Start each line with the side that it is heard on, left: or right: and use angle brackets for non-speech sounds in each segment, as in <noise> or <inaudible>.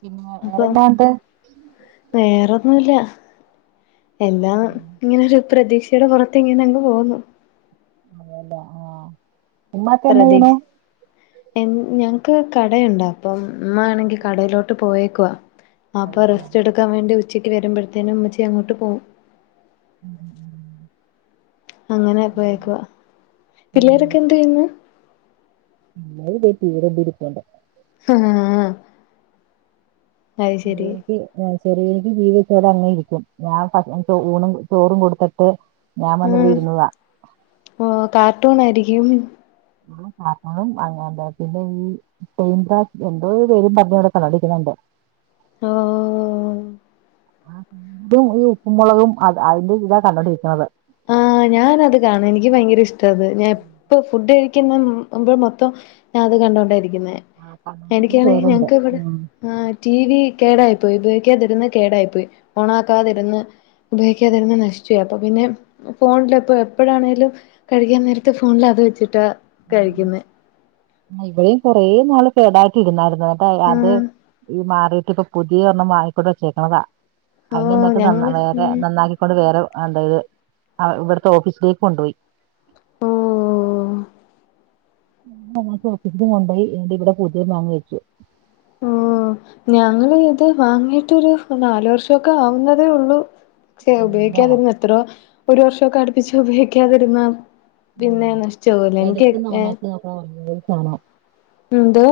right: പിന്നെ
left: അപ്പൊ
right: വേറെന്താ ഉണ്ട്
left: വേറൊന്നുല്ല എല്ലാം ഇങ്ങനൊരു പ്രതീക്ഷ ക്ഷയുടെ പുറത്ത് ഇങ്ങനെ പോകുന്നു
right: അതെല്ല ആഹ് ഉമ്മാക്ക എന്നാ
left: പ്രതീ
right: ചെയ്യണു
left: ഏഹ് ഞങ്ങൾക്ക് കടയുണ്ടാ പ്പം ഉമ്മ ആണെങ്കിൽ കടയിലോട്ട് പോയേക്കുവ വാപ്പാ
right: അതെല്ലേ
left: റസ്റ്റ് എടു ക്കാൻ വേണ്ടി ഉച്ചക്ക് വരുമ്പോഴത്തേനും ഉമ്മച്ചി അങ്ങോട്ട് പോവും
right: ഉം
left: അങ്ങനെ പോയേക്കുവാ
right: ഉം
left: പിള്ളോരൊക്കെ എന്ത് ചെയ്യുന്നു
right: <unintelligible>
left: ആഹ് അത്
right: അഹ്
left: ശരി
right: എനിക്ക് ശെരിയക്ക് ജീവിച്ചത് അങ്ങെയിരിക്കും ഞാൻ ഊണും ചോറും കൊടുത്തിട്ട് ഞാൻ വന്നിവിടെ
left: ആഹ്
right: ഇരുന്നതാ
left: ഓ കാർട്ടൂൺ ആയിരിക്കും
right: പാപ്പും അങ്ങന പിന്നെ ഈ സന്ദ്ര എന്തോ പേരും പറഞ്ഞ അവിടെ കണ്ടൊണ്ടിരിക്കുന്ന് ഉണ്ട്
left: ഹലോ
right: ആഹ് ഈ ഉപ്പും മുളകും അത് അതിന്റെ ഇത കണ്ടൊണ്ടിരിക്കുന്നത്
left: ആഹ് ഞാനത് കാണും എനിക്ക് ഭയങ്കര ഇഷ്ടം അത് എപ്പ ഫുഡ് കഴിക്കുന്നുമ്പ മൊത്തം ഞാൻ അത് കണ്ടൊണ്ട ഇരിക്കുന്ന
right: ആഹ് കാണ ഇതും ചോറുണ്ട്
left: ആഹ് ടി വി കേടായി പോയി ഉപയോഗിക്കാതിരുന്ന് കേടായി പോയി ഓൺ ആക്കാതിരുന്ന് ഉപയോഗിക്കാതിരുന്ന് നശിച്ചുപ്പോയി പിന്നെ ഫോണില ഇപ്പോ എപ്പോഴാണെലും കഴിക്കാൻ നേരത്തെ ഫോണിൽ അത് വെച്ചിട്ടാ കഴിക്കുന്നേ
right: ഇവിടെയും കൊറേ നാള് കേടായിട്ട് ഇരുന്നായിരുന്നു കേട്ടോ അത്
left: ആഹ്
right: ഈ മാറിട്ട് ഇപ്പ പുതിയ ഒരണ്ണം വാങ്ങിക്കൊണ്ട് വെച്ചേക്കണതാ അതിന്
left: ഓഹ്
right: എന്നിട്ട് നന്ന
left: ഞങ്ങള്
right: വേറെ
left: ഉം
right: നന്നാക്കി വേറെ അതായത് ഇവിടുത്തെ ഓഫീസിലേക്ക് കൊണ്ടുപോയി
left: ഓഹ്
right: <unintelligible> കൊണ്ട പോയി എന്റെ ഇവിടെ പുതിയ മാങ്ങി വെച്ചു
left: ഓ ഞങ്ങൾ ഇത് വാങ്ങിയിട്ടൊരു നാല് വർഷൊക്കെ ആവുന്നതേ ഉള്ളൂ ശേ
right: അതെയല്ലേ
left: ഉപയോഗിക്കാതിരുന്ന എത്രയോ ഒരു വർഷമൊക്കെ അടുപ്പിച്ച ഉപയോഗിക്കാതിരുന്ന പിന്നെ നഷിച്ച് പോവുലെഎനിക്ക് ഏഹ്
right: ആഹ് കാണോം
left: എന്തോ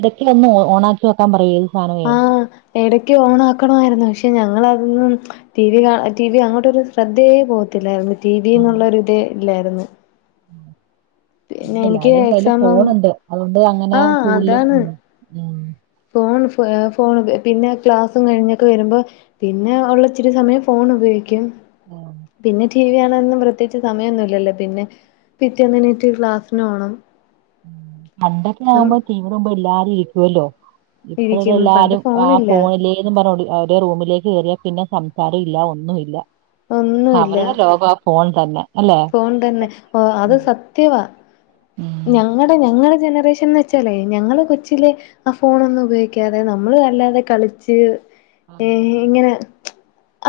right: ഇടക്ക് വന്ന് ഓണാക്കി നോക്കാൻ പറയും ഈ സാന വേ
left: ഇടക്ക് ഓണ ആക്കണമായിരുന്നു പക്ഷെ ഞങ്ങളതൊന്നും ടി വി കാ ടി വി അങ്ങോട്ടൊരു ശ്രദ്ധയേ പോകത്തില്ലായിരുന്നു ടി വി എന്നുള്ള ഒരു ഇതേ ഇല്ലായിരുന്നു പിന്നെ എനിക്ക്
right: എല്ലാടേയും കയ്ൽ
left: എക്സാമും
right: ഫോണ് ഉണ്ട് അതുകൊണ്ട് അങ്ങനെ
left: ആഹ്
right: കൂടുതലും
left: അതാണ്
right: ഉ ഉ
left: ഫോൺ ഫോൺ പിന്നെ ക്ലാസ്സും കഴിഞ്ഞൊക്കെ വരുമ്പോ പിന്നെ ഉള്ളച്ചിരി സമയം ഫോൺ ഉപയോഗിക്കും
right: ആഹ്
left: പിന്നെ ടി വി കാണാനെന്നും പ്രത്യേകച്ച് സമയമൊന്നുംല്ലല്ലേ പിന്നെ പിറ്റേന്ന് എഴുന്നേറ്റ് ക്ലാസ്സിന് പോണം
right: പണ്ടൊക്കെ ആവുമ്പോ ടി. വി യുടെ മുമ്പോ എല്ലാരും ഇരിക്കുവല്ലോ ഇപ്പം
left: ഇരിക്കും പണ്ട്
right: എല്ലാരും ആ
left: ഫോണില്ല
right: ഫോണില് തും പറഞ്ഞ റൂമിലേക്ക് കയറിയാ പിന്നെ സംസാരം ഇല്ല ഒന്നും ഇല്ല അവരുടെ ലോകം ആ ഫോൺ തന്നെ അല്ലെ
left: ഫോൺതന്നെ ഓ അത്
right: ഉം
left: സത്യവാ
right: ഉം
left: ഞങ്ങളുടെ ഞങ്ങളുടെ ജനറേഷൻ ച്ചല്ലേ ഞങ്ങള് കൊച്ചില് ആ ഫോണെ ന്നും ഉപയോഗിക്കാതെ നമ്മള് അല്ലാതെ കളിച്ച് ഏ
right: ആ
left: ഇങ്ങനെ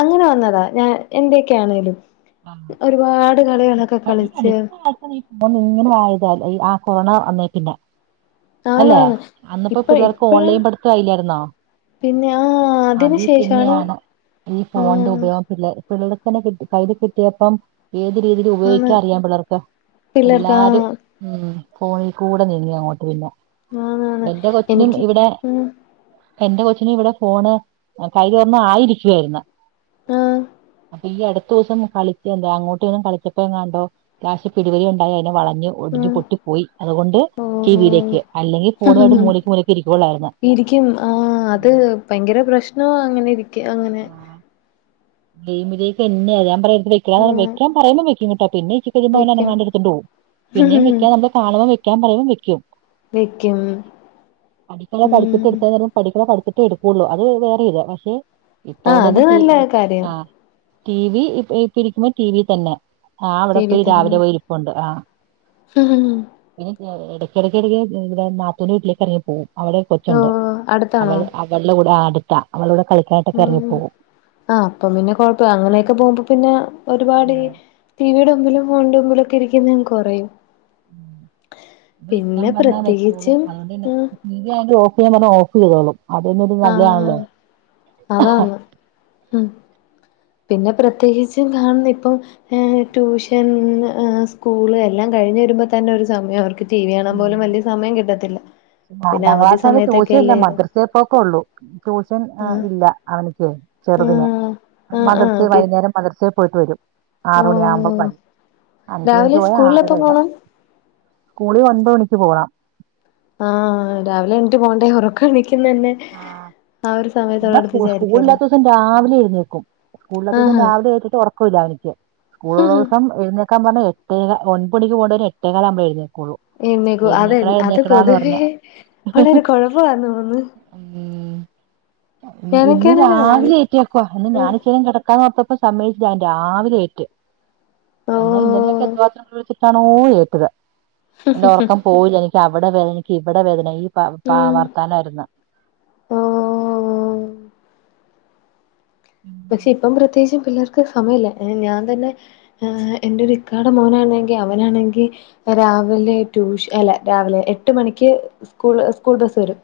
left: അങ്ങനെ വന്നതാ ഞാൻ എന്തൊക്കെയാണേലും ഒരുപാട് കളികളൊക്കെ കളിച്ച്
right: പോ ഇങ്ങനെ ആയത ഈ ആ കൊറണ വന്നേൽ പിന്നെ അല്ലെ
left: ആണാണ്
right: അന്നിപ്പോ
left: ഇപ്പ
right: പിള്ളവർക്ക്
left: ഇപ്പഴ
right: ഓൺലൈൻ പഠടുത്ത കയില്ലായിരുന്നോ
left: പിന്നെ ആ അതിന്
right: അതെ
left: ശേഷാണ്
right: പിന്നെയാണ് ഈ
left: ആ
right: ഫോണിന്റെ ഉപയോഗം പിള്ളേ പിള്ളേർക്ക്നെകൈയിൽ കിട്ടിയപ്പം ഏത് രീതിൽ
left: ആണ്
right: ഉപയോഗിക്കാൻ അറിയാൻ പിള്ളേർക്ക്
left: പിള്ളേർക്ക് ആ
right: എല്ലാരും ഉം ഫോണി കൂടെ നീങ്ങി അങ്ങോട്ട് പിന്നെ
left: ആണാണ്
right: എന്റെ കൊച്ചിനും
left: എനിക്ക്
right: ഇവിടെ
left: ഉം
right: എന്റെ കൊച്ചിന് ഇവിടെ ഫോണ് കൈയ്യില് ഒന്ന് ആയിരിക്കുവായിരുന്ന്
left: ആഹ്
right: ഈ അടുത്ത ദിവസം കളിച്ച എന്ത അങ്ങോട്ട് ഇങ്ങും കളിച്ചപ്പോ എങ്ങാണ്ടോ ലാസ്റ്റ് പിടിപലി ഉണ്ടായി അതിനെ വളഞ്ഞു
left: ആ
right: ഒടിഞ്ഞു പൊട്ടി പോയി അതുകൊണ്ട് ടി വിയിലേക്ക് അല്ലെങ്കിൽ ഫോണുമായിട്ട്
left: ഓ
right: മൂലക്ക് മൂ ലക്ക് ഇരിക്കുകയള്ളായിരുന്നു
left: ഇരിക്കും ആ അത് ഭയങ്കര പ്രശ്നം അങ്ങനെ ഇരിക്ക അങ്ങനെ
right: ഗയിമിലേക്ക് എന്നെയ ഞാൻ പറ വെക്കട
left: ആ
right: വെക്കാ പറയ്പോ വെക്ക കേട്ടോ പിന്നെ കുറച്ചു
left: വെക്കും
right: അനങ്ങാണ്ട് എടുതൊണ്ട് പോകും പിന്നെയും വെക്കാ നമ്മള് കാണുംമ്പോ വെക്കാൻ പറയുമ്പോ വെക്കും
left: വെക്കും
right: അടുക്കള പഠിപ്പിച്ചത്
left: ഉം
right: എടുക്കാൻ നേരം പഠിക്ക്ണ പഠിച്ചത്തിട്ടേ എടുക്കുള്ളു അത് വേറെ ഇത് പക്ഷെ
left: ആ അത്
right: ഇപ്പൊണ്ട്ന്നെ
left: നല്ല കാര്യം
right: ടി വി ഇ ഇപ്പ ഇരിക്കുമ്പോ ടി വി തന്നെ ആഅവിടെ പോയി രാവിലെ പോയി ഇരിപ്പണ്ട് ആ
left: ആഹ
right: പിന്നെ ഇടക്കിടക്കിടക്ക് ഇ നാത്തൂ ന്റെവീട്ടിലേക്ക് ഇറങ്ങി പോ വുംഅവിടെ
left: ഓ
right: കൊച്ചുണ്ട് അവൾ
left: അടുത്താണോ
right: അവളുടെ കൂടെ അടുത്ത അവള കൂടെ കളിക്കാനായിട്ടൊക്കെ
left: ഉം
right: ഇറങ്ങിപ്പോകവും
left: ആ അപ്പം പിന്നെ കൊഴപ്പല്ല അങ്ങനെയൊക്കെ പോകുമ്പോ പിന്നെ ഒരുപാട് ഈ ടിവിയുടെ മുമ്പിലും ഫോണിന്റെ മുമ്പിലൊക്കെ ഇരിക്കുന്ന കുറയും
right: വെക്കാൻ പറഞ്ഞാ വെച്ചോളും
left: പ്രത്യേകിച്ചും
right: അതുകൊണ്ട് തന്നെ
left: ഉം
right: ടി. വി ആണെങ്കി ഓഫ് ചെയ്യാൻ പറഞ്ഞ ഓഫ് ചെയ്തോളും അതൊരു
left: ആ
right: നല്ലയാണല്ലോ
left: അതാന്ന് ഉം പിന്നെ പ്രത്യേകിച്ചും കാണുന്ന് ഇപ്പം ഏ ട്യൂഷൻ സ്കൂള് എല്ലാം കഴിഞ്ഞഞ് വരുമ്പോ തന്നെ ഒരു സമയം അവർക്ക് ടി വി കാണാൻ പോലും വലിയ സമയം കിട്ടത്തില്ല പിന്നെ
right: നാലാം
left: അവധി
right: ക്ലാസ്
left: സമയത്തൊക്കെ
right: വരെട്യൂഷൻ ഇല്ല
left: അല്ലേ ഇത്
right: മദ്രസ പോ ക്കേ ഉള്ളൂ ട്യൂഷൻ
left: ആഹ്
right: ഇല്ല അവനക്ക് ചെറുതിന്
left: ആഹ് ആഹ്
right: മദർസ
left: ആഹ്
right: ഉള്ളു
left: പി
right: വൈകുന്നേരം മദർസയിൽ യിൽ പോയിട്ട് വരും ആറ് മണി ആകുമ്പോ
left: ഓഹ്
right: വരും അഞ്ച് മണിക്ക്
left: രാവിലെ
right: പോയാ
left: സ്കൂളിൽ
right: ആറരാ
left: എപ്പം
right: വരെ
left: പോണം
right: സ്കളിൽ ഒൻബത് മണിക്ക് പോണം
left: ആരാവിലെ എണിട്ട് പോണ്ട ഉറക്ക എണിക്കുന്ന തന്നെ ഒരു
right: എന്നാ സ്കൂള്
left: സമയത്തോടടുപ്പിച്ചായിരിക്കുമല്ലോ
right: സ്കൂൾഇല്ലാത്ത ദിവസം രാവിലെ എഴുന്നേക്കും സ്കൂളില്ലാത്ത ദിവസം
left: ആഹാ
right: രാവിലെ എണീറ്റട്ട് ഉറകമില്ല അവന്ക്ക് സ്കൂളള്ള ദിവസം എഴുന്നേക്കാ പറഞ്ഞ എട്ടേക ഒൻപണി പോണ്ടെന് എട്ടേകാല് ആകുമ്പോ എഴുന്നേക്കുള്ളൂ
left: എഴുന്നേൽക്കോ അത
right: എഴുന്നേക്കടാ
left: അത്
right: എഴുന്നേക്കടാന്ന്
left: പൊതുവേ
right: പറഞ്ഞ
left: വളരെ കുഴപ്പം ആന്ന് തോന്നുന്ന്
right: ഉ ഇന്ന്
left: ഞാനൊക്കെയാണല്ലോ ഞാൻ
right: രാവിലെ എണീറ്റ്ക്കുവാ ഇന്ന്
left: ഉം
right: ഞാാനിച്ചരും കിടക്ക കപ്പപ്പോ സമയച്ച് ഞാൻ രാവിലെ ഏറ്റ് എന്നാൽ ഇന്നലെയൊക്കെ
left: ഓഹ്
right: എന്ത് മാത്രം വിളിച്ചിട്ടാണോ ഏറ്റത് എന്റെ ഉറക്കം പോയില്ല എനിക്ക് അവിടെ വേദന എനിക്ക് ഇവിടെ വേദന ഈ വർത്തനായിരുന്നു
left: ഓ പക്ഷെ ഇപ്പം പ്രത്യേകിച്ചും പിള്ളേർക്ക് സമയല്ലേ ഞാൻ തന്നെ എന്റെരു ഇക്കാട മോനാണെങ്കി അവനാണെങ്കി രാവിലെ ട്യൂഷ അല്ല രാവിലെ എട്ട് മണിക്ക് സ്കൂൾ സ്കൂൾ ബസ്സ് വരും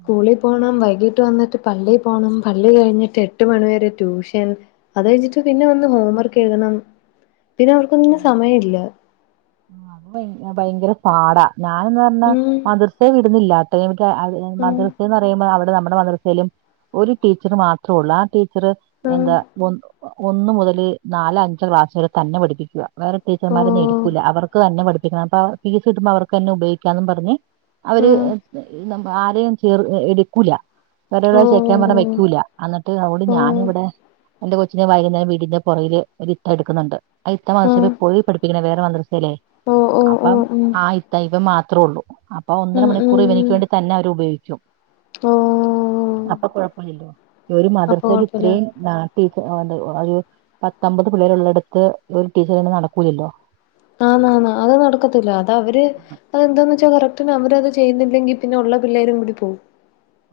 left: സ്കൂളിൽ പോകണം വൈകീട്ട് വന്നിട്ട് പള്ളിയി പോകണം പള്ളി കഴിഞ്ഞിട്ട് എ ട്ട് മണിവരെ ട്യൂഷൻ അത് കഴിഞ്ഞിട്ട് പിന്നെ വന്ന് ഹോം വർക്ക് എഴുതണം പിന്നെ അവർക്കൊന്നും സമയം ഇല്ല
right: അത് ഭയങ്കര പാടാ ഞാനന്ന് പറഞ്ഞ
left: ഉം
right: മദർസ വിടുന്നില്ലാ
left: ഉം
right: മദ്രസന്ന് പറയുമ്പോ അവിടെ നമ്മുടെ മദ്രസയിലും ഒരു ടീച്ചർ മാത്രേ ഉള്ളൂ ആ ടീച്ചർ
left: ഉം
right: എന്താ ഒന്നു മുതൽ നാല അഞ്ചാം ക്ലാസ്സുകിൽ തന്നെ പഠിപ്പിക്കും വേറെ ടീച്ചർമാരന്നും
left: ഓഹ്
right: എടുക്കൂല്ല അവർക്ക് തന്നെ പഠിപ്പിക്കണം അപ്പ ഫീസ് കിട്ടുമ്പോ അവർക്ക് തന്നെ ഉപയോഗിക്കാംന്ന് പറഞ്ഞ് അവര്
left: ഉം
right: ആരെയും ചേർ എടുക്കൂല വര ചക്കാൻ പറഞ്ഞ
left: ഓഹ്
right: വെക്കൂല്ല എന്നിട്ട് അവിടെ ഞാന്
left: ഓഹ്
right: ഇവിടെ എന്റെ കൊച്ചിനെ വൈകുന്നേരം വീടിന്റെ പുറകിൽ ഒരിത്ത എടുക്കുന്നുണ്ട് ആ ഇത്ത
left: ആഹ്
right: മദ്രസ പോയി പഠിപ്പിക്കണ വേറെ വേറെ മദ്രസയിലെ
left: ഓഹ് ഓഹ്
right: അപ്പം
left: ഓഹ് ഉം
right: ആ ഇതാ ഇവൻ മാത്രള്ളൂ അപ്പൊ ഒന്നര
left: ഉം ഉം
right: മണിക്കൂർ ഇവനക്ക്
left: ഉം
right: വേണ്ടി തന്നെ അവരു ഉപയോഗിക്കും
left: ഓഹ്
right: അപ്പൊ കുഴപ്പ ഒരു
left: അപ്പൊ
right: മദ്രസേല്
left: കൊഴപ്പല്ല
right: ഇത്രേം ടീച്ച എന്താ ഒരു പത്തമ്പത് പിള്ളേർ ഉള്ളടത്ത് ഒരു ടീച്ചർ തന്നെ നടക്കൂലല്ലോ
left: ആന്നാന്ന് അത് നടക്കത്തില്ല അത് അവര് അതെന്താന്ന് വച്ചാ കറക്റ്റ്ന് അവർ അത് ചെയ്യുന്നില്ലെങ്കി പിന്നെ ഉള്ള പിള്ളേരും കൂടി പോവും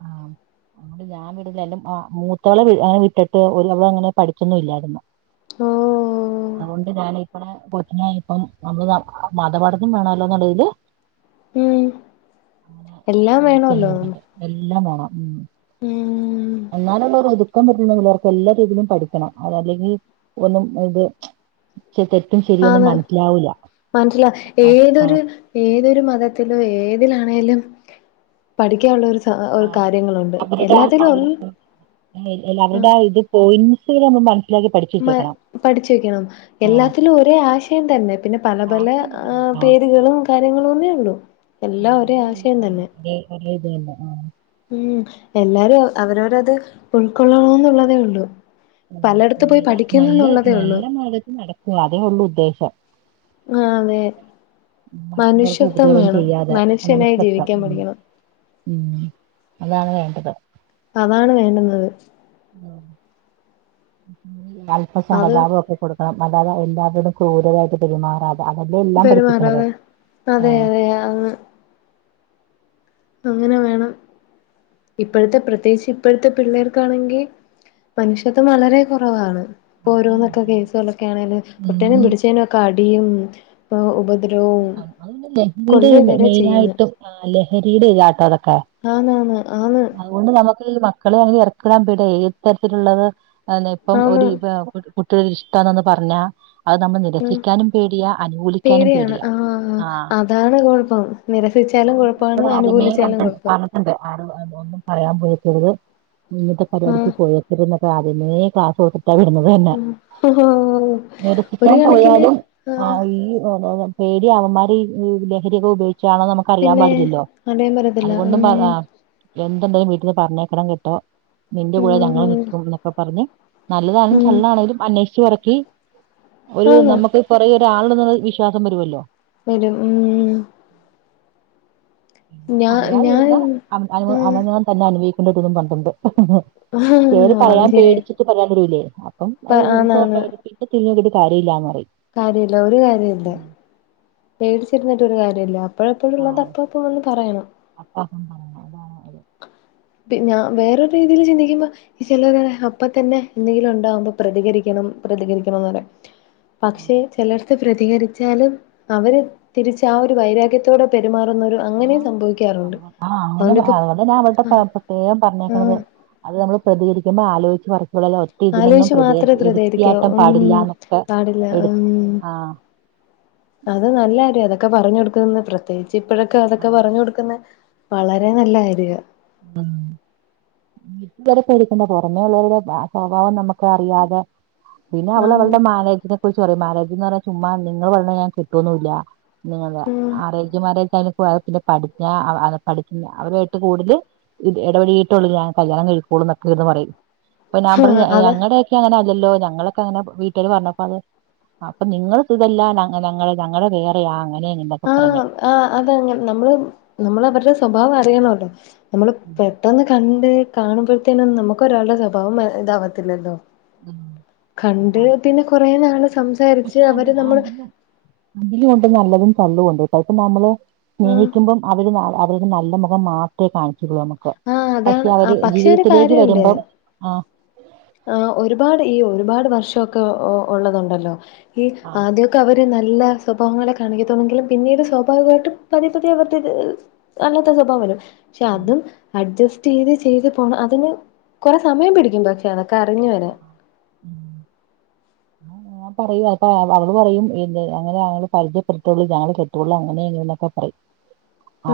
right: ആ ഞാൻ അതുകൊണ്ട് <unintelligible> മൂത്താളെ അങ്ങനെ വിട്ടിട്ട് അവ അങ്ങനെ പഠിക്കുന്നും ഇല്ലായിരുന്നു
left: ഓഹ്
right: അതോണ്ട് ഞാനാ കൊച്ചിനെ ഇപ്പം നമ്മള് മതപഠനം വേണല്ലോ എന്നുള്ളതില്
left: ഉം എല്ലാം
right: അടുത്ത് തന്നെ
left: വേണൊല്ലോ
right: വിടുന്നുണ്ട് എല്ലാം വേണം ഉം എന്നാല <unintelligible> <unintelligible> പറ്റുന്ന പിള്ളേർക്ക് എല്ലാ രീതിയിലും പഠിക്കണം അതല്ലെങ്കി ഒന്നും ഇത് <unintelligible>
left: ആന്ന്
right: മനസ്സിലാവൂല
left: മനസിലാ
right: അത്
left: ഏതൊരു ഏതൊരു മതത്തിലും ഏതിലാണേലും പഠിക്കാനുള്ള ഒരു സ
right: അ
left: ഒരു കാര്യങ്ങളുണ്ട്
right: <unintelligible>
left: എല്ലാത്തിലും ഒ ആ
right: അവരുടെ ഇത് പോയിന്റ്സ്കൾ നമ്മ മന
left: മ പഠിച്ച് വെക്കണം
right: ആ
left: എല്ലാത്തിലും ഒരേ ആശയം തന്നെ പിന്നെ പല പല
right: ഭാഷ
left: പേരുകളും കാര്യങ്ങളും ന്നേ ഉള്ളൂ എല്ലാം ഒരേ ആശയം തന്നെ
right: ഒരെ ഇതന്നെ ആഹ്
left: ഉം എല്ലാരും അവരവരത് ഉൾക്കൊള്ളണന്നുള്ളതേ ഉള്ളൂ പലയിടത്ത് പോയി
right: നേരാ നല്ല
left: പഠിക്കുന്നുന്നുള്ളതേ ഉള്ളൂ
right: നല്ല മത നടക്കവ അതേ ഉള്ള് ഉദ്ദേശം
left: ആഹ് അതെ
right: മറ്റുള്ളവർക്ക്
left: മനുഷ്യത്വം
right: ഉപദ്രവം
left: വേണം
right: ചെയ്യാതെ
left: മനുഷ്യനായി
right: മനുഷ്യത്വം
left: ജീവിക്കാൻ
right: ഉം.
left: പഠിക്കണം
right: ഉം അതാണ് വേണ്ടത്
left: അതാണ് വേണ്ടുന്നത്
right: അല്പം
left: അത്
right: സഹതാപൊക്കെ കൊടുക്കണം അല്ലാതെ എല്ലാവരോടും ക്രൂരരായിട്ട് പെരുമാറാതെ അതല്ലേ എല്ലാം പഠിപ്പിക്കണത്
left: പെരുമാറാതെ
right: ആഹ്
left: <unintelligible> അങ്ങനെ വേണം ഇപ്പോഴത്തെ പ്രത്യേകിച്ച് ഇപ്പോഴത്തെ പിള്ളേർക്കാണെങ്കി മനുഷ്യത്വം വളരെ കുറവാണ് ഇപ്പ
right: അത്
left: ഓരോന്നൊക്കെ
right: തന്നെ
left: കേസുകളൊക്കെ ആണേലും തൊട്ടേനും
right: ഉം
left: പിടിച്ചേനും ഒക്കെ അടിയും ഉപദ്രവോം
right: <inaudible> ലഹരിയുടെ
left: ചെയ്യുന്ന്
right: മെയിനായിട്ടും ആഹ് ലഹരിയുടെ ഇതാട്ടോ അതൊക്കെ
left: ആന്നാന്ന് ആന്ന്
right: അതുകൊണ്ട് നമുക്ക് ഈ മക്കളെ അങ്ങനെ ഇറക്കിവിടാൻ പേടിയാ ഏത് തരത്തിലുള്ളത് അതെന്ന ഇപ്പം
left: ആന്ന്
right: ഒരു <unintelligible> കുട്ടിയോടൊരു ഇഷ്ടാന്നൊന്ന് പറഞ്ഞാ അത് നമ്മ നിരസിക്കാനും പേടിയാ അനുകൂലിക്കാനും
left: പേടിയാണ്
right: പേടിയാ
left: ആഹ്
right: ആ
left: അതാണ് കുഴപ്പം നിരസിച്ചാലും
right: അതുകൊണ്ട്
left: കുഴപ്പാണ്
right: കുട്ടികള് ആദ്യമേ
left: അനുകൂലിച്ചാലും
right: പറഞ്ഞ-
left: കുഴപ്പം
right: <unintelligible> ഒന്നും പറയാൻ പോയേക്കരുത് ഇങ്ങത്തെ പരിപാടിക്ക്
left: ആഹ്
right: പോയേ <unintelligible> രുന്നൊക്കെ ആദ്യമേ ക്ലാസ് കൊടുത്തിട്ടാ വിടുന്നത് തന്നെ
left: ആഹ് ഒരു
right: നിരസിക്കാൻ
left: കണക്കിന്
right: പോയാലും ആഹ് ഈ <unintelligible> പേടി അവന്മാരീ ലഹരിയക്കെ ഉപയോഗി ച്ചാണോ നമുക്ക് അറിയാൻ
left: പിന്നെ
right: പാടില്ലല്ലോ
left: പറയാൻ പറ്റത്തില്ല
right: അതുകൊണ്ടും പ
left: ഉം
right: എന്തുണ്ടേലും വീട്ടീന്ന് പറഞ്ഞേക്കണം കേട്ടോ നിന്റെ കൂടെ ഞങ്ങള്
left: ഉം
right: നിക്കും എന്നൊക്കെ പറഞ്ഞ് നല്ലതാണെലും
left: ഉം
right: തള്ളാണെങ്കിലും അന്വേഷിച്ച് പറക്കി ഒരു
left: ആന്ന്
right: നമുക്ക് പുറേ ഒരാളുണ്ട്ന്ന് വിശ്വാസം വരുവല്ലോ
left: വരും ഉം ഉം
right: പിന്നെ
left: ഞാ ഞാൻ
right: പറയാതിരുന്നാ അവനവൻ തന്നെ അനുഭവിക്കേണ്ടി വരുമെന്നും പറഞ്ഞിട്ടുണ്ട്
left: ഉം
right: ചിലര്
left: അത്
right: പറയാൻ
left: ശരിയാ
right: പേടിച്ച്
left: ഇപ്പ
right: പറയാൻ <unintelligible> അപ്പം അത്
left: ആന്നാന്ന്
right: <unintelligible> തിരിഞ്ഞോക്കീട്ട് കാര്യമില്ലാന്ന് പറയും
left: കാര്യമില്ല ഒരു കാര്യോം ഇല്ല പേടിച്ചിരുന്നിട്ട് ഒരു കാര്യേല്ല അപ്പോഴപ്പോഴുള്ളത്
right: ആഹ്
left: അപ്പപ്പോ വന്ന് പറയണം
right: <inaudible>
left: പിഞ. വേറൊരു രീതിയിൽ ചിന്തികുമ്പാ.. ചെലോര്റിം. അപ്പ തന്നെ എന്തെങ്കിലും ണ്ടകുമ്പോ പ്രതികരിക്കണം. പ്രതികരിക്കണംന്ന് പറേ.. പക്ഷെ ചെലർ.. പ്രതികരിച്ചാലും അവര് തിരിച്ച് ആ ഒരു വൈരാഗ്യത്തോടെ പെരുമാറുന്നൊ രു..
right: ആ അങ്ങനെ അതുണ്ടെന്നെ അവള്ടെ
left: ആഹ്
right: <unintelligible> പ്രത്യേകം
left: ആഹ്
right: പറഞ്ഞേക്കണത് അത് അ മ്മൾ പ്രതികരിക്കുമ്പോ ആലോയിച്ച് വർകോളല്ല..
left: ആലോയിശ് മാത്രേ പ്രധികരികാവു. ഉം
right: പാടില്ല എന്നൊക്കെ
left: പാടില്ല. ഉം.
right: ആഹ്
left: അത് നല്ലാര്യ അതൊക്കെ പറഞ്ഞ് ടുക്കുന്ന പ്രത്യേച്ച് ഇപ്പഴൊക്കെ അതൊക്കെ
right: ആഹ്
left: പറഞ്ഞു കൊടുക്കുന്നെ.. വളരെ നല്ല കാര്യാ
right: <inaudible> വീട്ടില് ള്ള വർ. പേടികുമ്പോ. പുറമേ ഉള്ളരുടെ സ്വഭാവം നമുക്ക് അറിയാതെ.. പിന്നെ അവള്
left: ആന്ന്
right: അവളുടെ മാരെജിനെ. കുറിച്ച് പറയു. മാരെജന്ന് പറഞ്ഞ ചുമ്മ നിങ്ങള് പറണത് ഞാൻ കേട്ടോവൊന്നുല്ല്യ.. നിങ്ങ
left: ഉം
right: ആരോഗ്യമേരേജ് പ്പോ പഠിക്ക പഠിക്കുന്ന അവരുയിട്ട് കൂടുതൽ ഇത് ഇടപെയിട്ടുള്ള ഞാൻ കല്യാണം കയിക്കുള്ളൂ. ന്നൊക്കെ ഇര്ന്ന്. പറയും അപ്പൊ ഞാൻ പറഞ്ഞ്
left: ആഹ്
right: യേ
left: അതെ
right: അങ്ങനെകെ.. കി അങ്ങനെ അല്ലോ ഞങ്ങളൊക്കെ അങ്ങനെ വീട്ടില് പറഞ്ഞപ്പോ. അഹ്.. അപ്പൊ നിങ്ങൾ സുതല്ല ഞങ്ങള് ഞങ്ങളുടെ വേറെയാ അങ്ങനെ ഇങ്ങനെക്കെ. പറഞ്ഞേ..
left: ആഹ് ആഹ് അതങ്ങെ നമ്മള് നമ്മൾ അവര്ടെ സ്വഭാവ അറിയണല്ലോ നമ്മൾപെ.. പെട്ടന്ന് കണ്ട് കാണുമ്പോഴത്തേനും നമുക്ക് ഒരാളുടെ സ്വഭാവം ഇതാവാത്തില്ലല്ലോ.. കണ്ട് പിന്നെ കൊറെ നാൾ സംസാരിച്ച് അവര് നമ്മൾ..
right: അതിലുണ്ട് നല്ലതും തള്ളൂണ്ട് ഇപ്പ നമ്മള്
left: ആഹ്
right: സ്നേഹിക്കുമ്പം.. അവര് അവരുടെ നല്ല മുഖം മാത്രെ കാണിചെരുള്ളൂ. നമ്മക്.
left: ആഹ്
right: പഷെ
left: അതാണ്
right: അവര്
left: ആഹ് പക്ഷെ
right: ജീവിതത്തിലേക്ക് വരുമ്പം ആ..
left: ആ ഒരുപാട് ഈ ഒരുപാട് വർഷക്കെ ഉള്ളതുണ്ടല്ലോ ഈ
right: ആ
left: ആദ്യ. ക്ക. അവര് നല്ല സ്വഭാവങ്ങളെ കാണിക്കത്തള്ളെങ്കിലും. പിന്നീട് സ്വാഭാവികയിട്ട് പതിയ പതിയെ അവരുടെ.. അല്ലാത്ത സ്വഭാവ വരു പഷെ
right: ഉം
left: അതും.. അഡ്ജസ്റ്റ് യ്ത് ചെയ്ത് പോണം അതിന് കൊറെ സമയം പിടിക്കും പക്ഷെ അതൊക്കെ അറിഞ്ഞു
right: ആ
left: വരാൻ.. <inaudible>
right: ആലോ ഞാൻ പറയു അപ്പ അവ അവള് പറയും എ അങ്ങനെ പരിചയപ്പെടുത്തുള്ളൂ ഞാൻ കെട്ടുയുള്ളൂ അങ്ങനെ എങ്ങനെന്നൊക്കെ പറയും.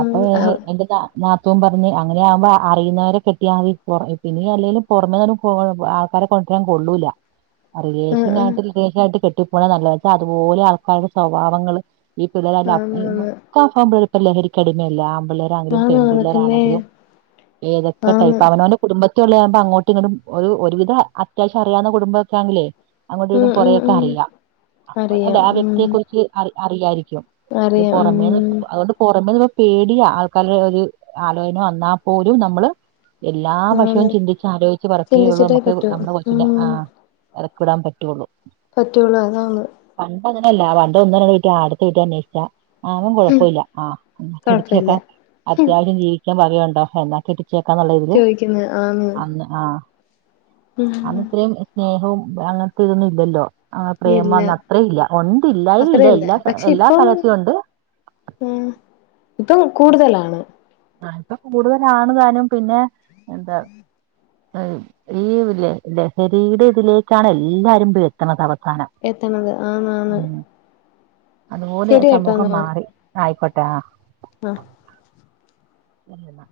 left: ഉം ആഹ്
right: എന്റത്താ നാത്തും പർഞ്ഞ് അങ്ങനെയാമ്പോ അ അറിയുന്നോരെ കെട്ടിയാമതി. <unintelligible> പിന്നെ എല്ലേലും പൊറമെ <unintelligible> പോ <unintelligible> അ കാരെ കൊണ്ട്രാൻ കൊള്ളൂല.
left: ഉം ഉം
right: അറിയേഷ്നായിട്ട് ട്ട് കെട്ടിപ്പോണ നല്ലത് അതുപോലെ ആൾക്കാരെ സ്വഭാവങ്ങള് ഈ
left: ആന്ന്
right: പിള്ളേരെല്ലാം
left: ആന്ന്
right: അ <unintelligible> ലഹരിക്കടിമെല്ലേ ആൺപിള്ളേർ. അവര്
left: ആന്ന് ആന്ന് പിന്നെ
right: പെൺപിള്ളേരാണെങ്കിലും ഏതൊക്കെ ടൈപ്പ
left: ആന്ന്
right: അവനാണ്ടേ കുടുംബത്തെ ഉള്ള ആവുമ്പോ അങ്ങോട്ടും ഇങ്ങോട്ടും ഒരു വിധ ഒരുവിധ അത്യാവശ്യാം അറിയാവുന്ന കുടുംബക്കാണങ്കിലേ
left: ഉം
right: അങ്ങോട്ടിടും
left: ഉം
right: കൊറേക്കെ
left: ഉം
right: അറിയാ. അല്ലെ
left: അറിയാം
right: ആ
left: ഉം
right: വ്യക്തിയെ കുറിച്ച് അറി അറിയായിരിക്കും ഇത്
left: അറിയാം
right: പുറമേന്ന്
left: ഉം
right: അതോണ്ട് പുറമേന്ന് പേടിയാ ആൾക്കാര്ടെ ഒരു ആലോചന വന്നാ പോലും നമ്മള് എല്ലാ വഷവും
left: ആന്ന്
right: ചിന്തിച്ച ആലോയിച്ച് പറിക്കുയേയുള്ളൂ
left: ചിന്തിച്ചിട്ടേ
right: നമുക്ക്
left: പറ്റൂ
right: നമ്മുടെ
left: ഉം
right: കൊച്ചിനെ ആ എറക്ക് വിടാൻ പറ്റുള്ളൂ.
left: പറ്റുള്ളൂ അതാണ്.
right: പണ്ട് അങ്ങനെയല്ല പണ്ട് ഒന്ന് രണ്ടോ ആദ്യത്തെ വീട്ടിൽ അന്വേഷിച്ചാ ആവും കൊഴപ്പല്ല ആ
left: കൊഴപ്പല്ല
right: ഇടിച്ക്കാൻ അത്യാവശ്യം ജീവിക്കാൻ വകയുണ്ടോ യെന്ന <unintelligible> ചെക്കാൻ നല്ല ഒരിത്
left: ചോദിക്കുന്ന് ആന്ന്
right: അന്ന് ആ
left: ഉം
right: അന്ന്ത്രേം സ്നേഹവും അങ്ങൻത്തെ ഇതൊന്നും ഇല്ലല്ലോ ആ
left: ഇല്ല
right: പ്രേമന്നു അത്രല്ല ഉണ്ട്ല്ലായില്ല എല്ലാ എല്ലാ കലർസുംണ്ട്
left: <unintelligible> ഇത് കൂടുതലാണ്
right: ആ ഇപ്പ കൂടുതലാണ്താനും പിന്നെ എന്താ ഈല്ലെ ലഹരിയ്ടെ ഇതിലേക്കാണ് എല്ലാരും എത്ത്ണത് അവസാനം
left: എത്ത്ണത് ആ ആണ്
right: അത്പോലെ സമൂഹം മാറി ആയിക്കോട്ടാ ആ
left: ആഹ്
right: എന്തിനാ